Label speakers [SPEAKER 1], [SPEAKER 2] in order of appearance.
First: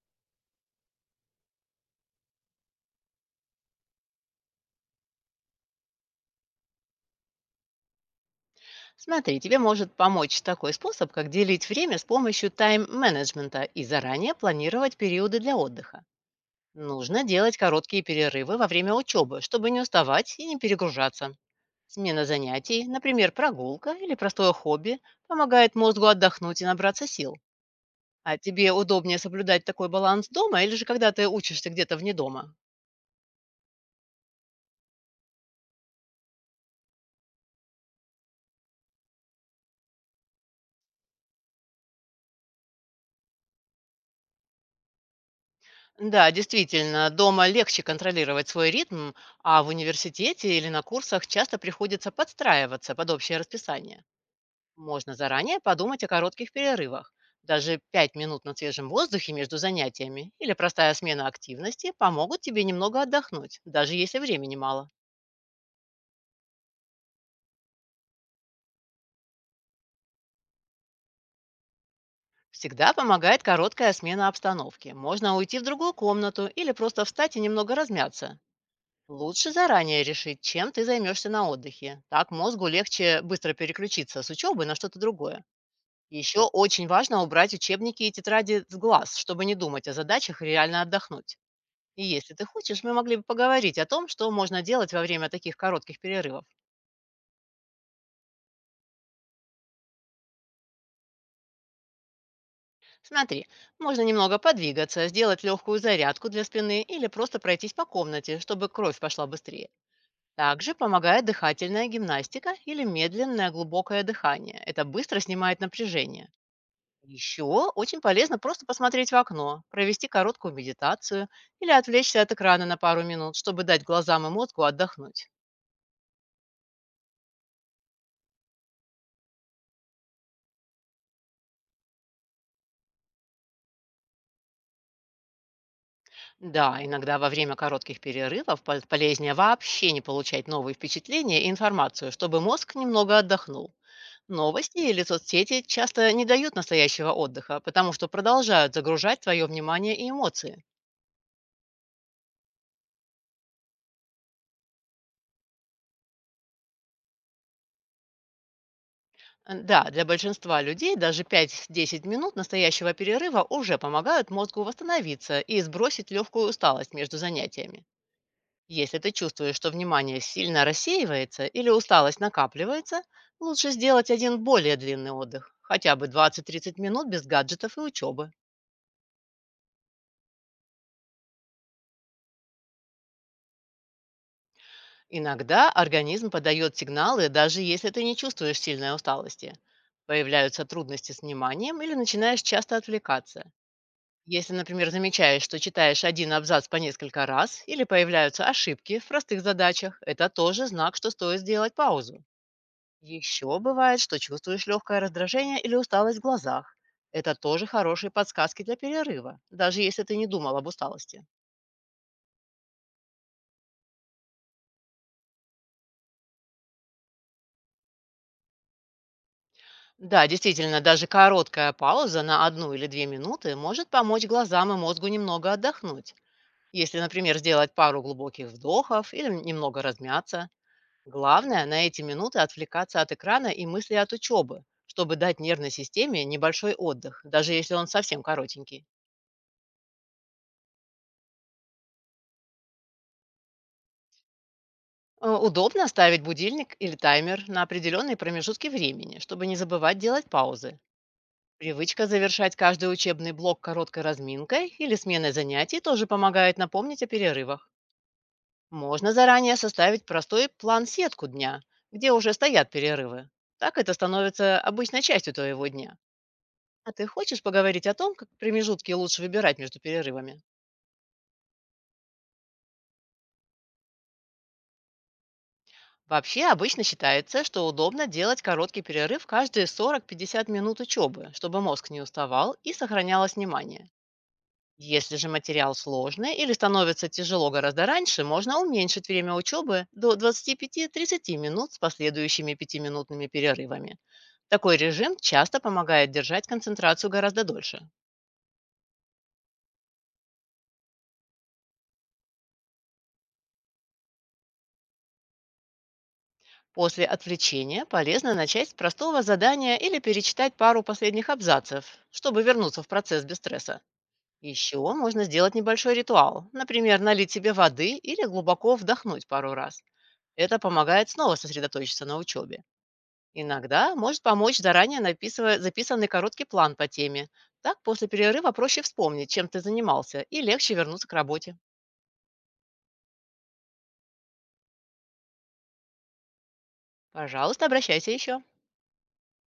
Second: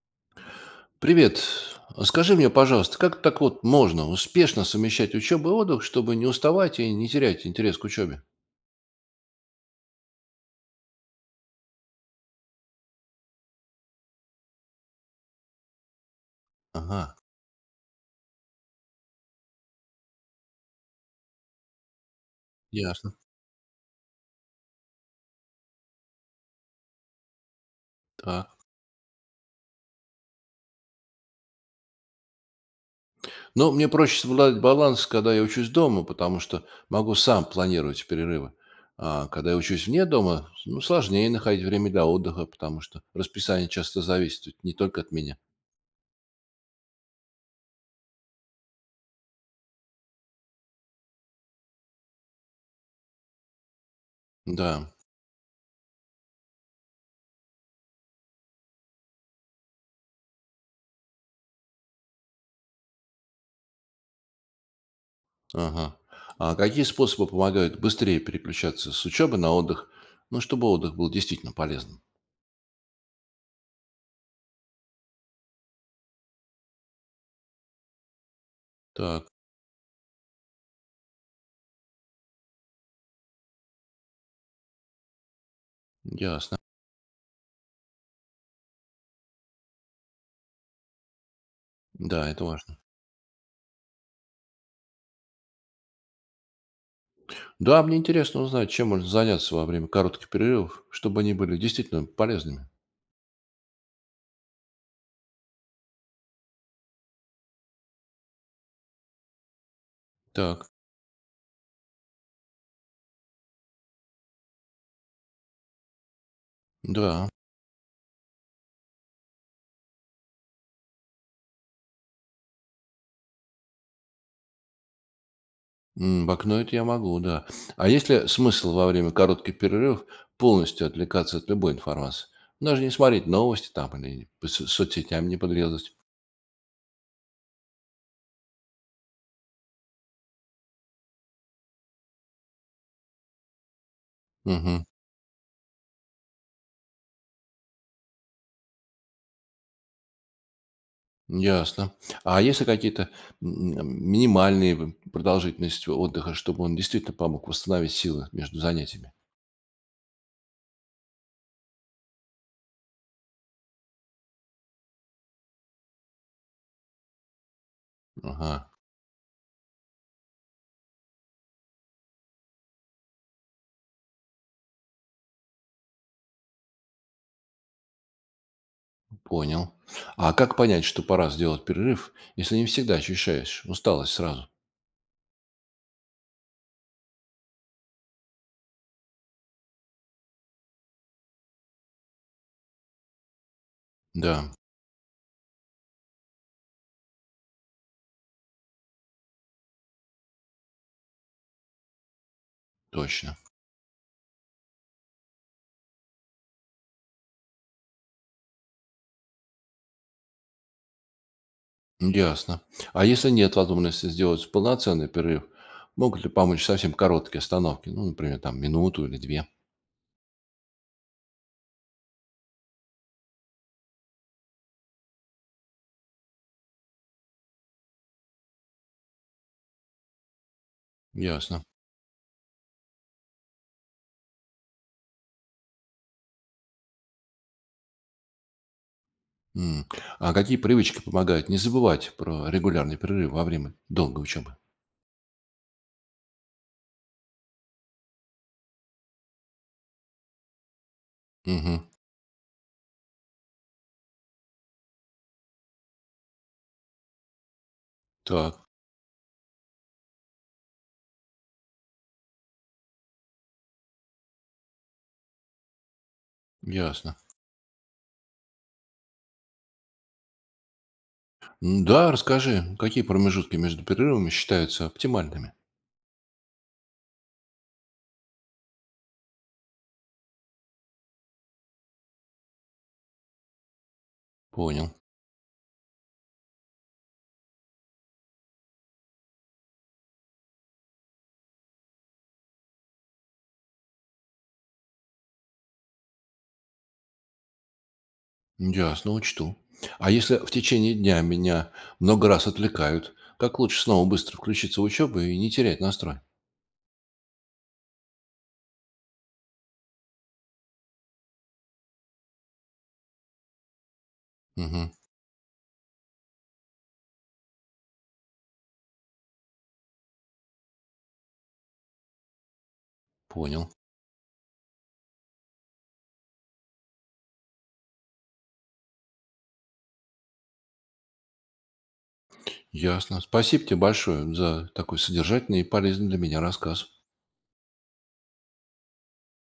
[SPEAKER 1] Привет. Скажи мне, пожалуйста, как так вот можно успешно совмещать учебу и отдых, чтобы не уставать и не терять интерес к учебе?
[SPEAKER 2] Смотри, тебе может помочь такой способ, как делить время с помощью тайм-менеджмента и заранее планировать периоды для отдыха.
[SPEAKER 1] Ага,
[SPEAKER 2] Нужно делать короткие перерывы во время учебы, чтобы не уставать и не перегружаться. Смена занятий,
[SPEAKER 1] ясно.
[SPEAKER 2] например, прогулка или простое хобби, помогает мозгу отдохнуть и набраться сил. А
[SPEAKER 1] Так.
[SPEAKER 2] тебе удобнее соблюдать такой баланс дома или же когда ты учишься где-то вне дома?
[SPEAKER 1] Но мне проще соблюдать баланс, когда я учусь дома, потому что могу сам планировать перерывы. А когда я учусь вне дома, ну, сложнее находить время для отдыха, потому что расписание часто зависит ведь не только от меня.
[SPEAKER 2] Да, действительно, дома легче контролировать свой ритм, а в университете или на курсах часто приходится подстраиваться под общее расписание.
[SPEAKER 1] Да,
[SPEAKER 2] Можно заранее подумать о коротких перерывах. Даже 5 минут на свежем воздухе между занятиями или простая смена активности помогут тебе немного отдохнуть, даже если времени мало.
[SPEAKER 1] ага. А какие способы помогают быстрее переключаться с учебы на отдых, ну, чтобы отдых был действительно полезным?
[SPEAKER 2] Всегда помогает короткая смена обстановки. Можно уйти в другую комнату или просто встать и немного размяться.
[SPEAKER 1] Так,
[SPEAKER 2] Лучше заранее решить, чем ты займешься на отдыхе. Так мозгу легче быстро переключиться с учебы на что-то другое. Еще
[SPEAKER 1] ясно.
[SPEAKER 2] очень важно убрать учебники и тетради с глаз, чтобы не думать о задачах и реально отдохнуть. И
[SPEAKER 1] Да,
[SPEAKER 2] если
[SPEAKER 1] это
[SPEAKER 2] ты
[SPEAKER 1] важно.
[SPEAKER 2] хочешь, мы могли бы поговорить о том, что можно делать во время таких коротких перерывов.
[SPEAKER 1] Да, мне интересно узнать, чем можно заняться во время коротких перерывов, чтобы они были действительно полезными.
[SPEAKER 2] Смотри, можно немного подвигаться, сделать легкую зарядку для спины или просто пройтись по комнате, чтобы кровь пошла быстрее.
[SPEAKER 1] Так,
[SPEAKER 2] Также помогает дыхательная гимнастика или медленное глубокое дыхание. Это быстро снимает напряжение.
[SPEAKER 1] да.
[SPEAKER 2] Еще очень полезно просто посмотреть в окно, провести короткую медитацию или отвлечься от экрана на пару минут, чтобы дать глазам и мозгу отдохнуть.
[SPEAKER 1] В окно это я могу, да. А есть ли смысл во время коротких перерывов полностью отвлекаться от любой информации? Даже не смотреть новости там или по соцсетям не подрезать.
[SPEAKER 2] Да, иногда во время коротких перерывов полезнее вообще не получать новые впечатления и информацию, чтобы мозг немного отдохнул. Новости
[SPEAKER 1] Угу,
[SPEAKER 2] или соцсети часто не дают настоящего отдыха, потому что продолжают загружать твое внимание и эмоции.
[SPEAKER 1] ясно. А есть ли какие-то минимальные продолжительности отдыха, чтобы он действительно помог восстановить силы между занятиями?
[SPEAKER 2] Да, для большинства людей даже 5-10 минут настоящего перерыва уже помогают мозгу восстановиться и сбросить легкую усталость между занятиями.
[SPEAKER 1] Ага.
[SPEAKER 2] Если ты чувствуешь, что внимание сильно рассеивается или усталость накапливается, лучше сделать один более длинный отдых, хотя бы 20-30 минут без гаджетов и учебы.
[SPEAKER 1] Понял. А как понять, что пора сделать перерыв, если не всегда ощущаешь усталость сразу?
[SPEAKER 2] Иногда организм подает сигналы, даже если ты не чувствуешь сильной усталости. Появляются трудности с вниманием или начинаешь часто отвлекаться.
[SPEAKER 1] Да,
[SPEAKER 2] Если, например, замечаешь, что читаешь один абзац по несколько раз или появляются ошибки в простых задачах, это тоже знак, что стоит сделать паузу.
[SPEAKER 1] точно.
[SPEAKER 2] Еще бывает, что чувствуешь легкое раздражение или усталость в глазах. Это тоже хорошие подсказки для перерыва, даже если ты не думал об усталости.
[SPEAKER 1] Ясно. А если нет возможности сделать полноценный перерыв, могут ли помочь совсем короткие остановки? Ну, например, там минуту или две.
[SPEAKER 2] Да, действительно, даже короткая пауза на одну или две минуты может помочь глазам и мозгу немного отдохнуть. Если, например, сделать пару глубоких вдохов или немного размяться,
[SPEAKER 1] Ясно.
[SPEAKER 2] главное на эти минуты отвлекаться от экрана и мысли от учебы, чтобы дать нервной системе небольшой отдых, даже если он совсем коротенький.
[SPEAKER 1] М. А какие привычки помогают не забывать про регулярный перерыв во время долгой учебы?
[SPEAKER 2] Удобно ставить будильник или таймер на определенные промежутки времени, чтобы не забывать делать паузы.
[SPEAKER 1] Угу.
[SPEAKER 2] Привычка завершать каждый учебный блок короткой разминкой или сменой занятий тоже помогает напомнить о перерывах.
[SPEAKER 1] Так,
[SPEAKER 2] Можно заранее составить простой план-сетку дня, где уже стоят перерывы. Так это становится обычной частью твоего дня. А ты
[SPEAKER 1] ясно.
[SPEAKER 2] хочешь поговорить о том, как промежутки лучше выбирать между перерывами?
[SPEAKER 1] М, да, расскажи, какие промежутки между перерывами считаются оптимальными?
[SPEAKER 2] Вообще, обычно считается, что удобно делать короткий перерыв каждые 40-50 минут учебы, чтобы мозг не уставал и сохранялось внимание.
[SPEAKER 1] Понял.
[SPEAKER 2] Если же материал сложный или становится тяжело гораздо раньше, можно уменьшить время учебы до 25-30 минут с последующими пятиминутными перерывами. Такой режим часто помогает держать концентрацию гораздо дольше.
[SPEAKER 1] Ясно, учту. А если в течение дня меня много раз отвлекают, как лучше снова быстро включиться в учебу и не терять настрой?
[SPEAKER 2] После отвлечения полезно начать с простого задания или перечитать пару последних абзацев, чтобы вернуться в процесс без стресса. Еще
[SPEAKER 1] Мгм,
[SPEAKER 2] можно сделать небольшой ритуал, например, налить себе воды или глубоко вдохнуть пару раз. Это помогает снова сосредоточиться на учебе.
[SPEAKER 1] понял.
[SPEAKER 2] Иногда может помочь заранее записанный короткий план по теме. Так после перерыва проще вспомнить, чем ты занимался, и легче вернуться к работе.
[SPEAKER 1] Ясно. Спасибо тебе большое за такой содержательный и полезный для меня рассказ.
[SPEAKER 2] Пожалуйста, обращайся еще.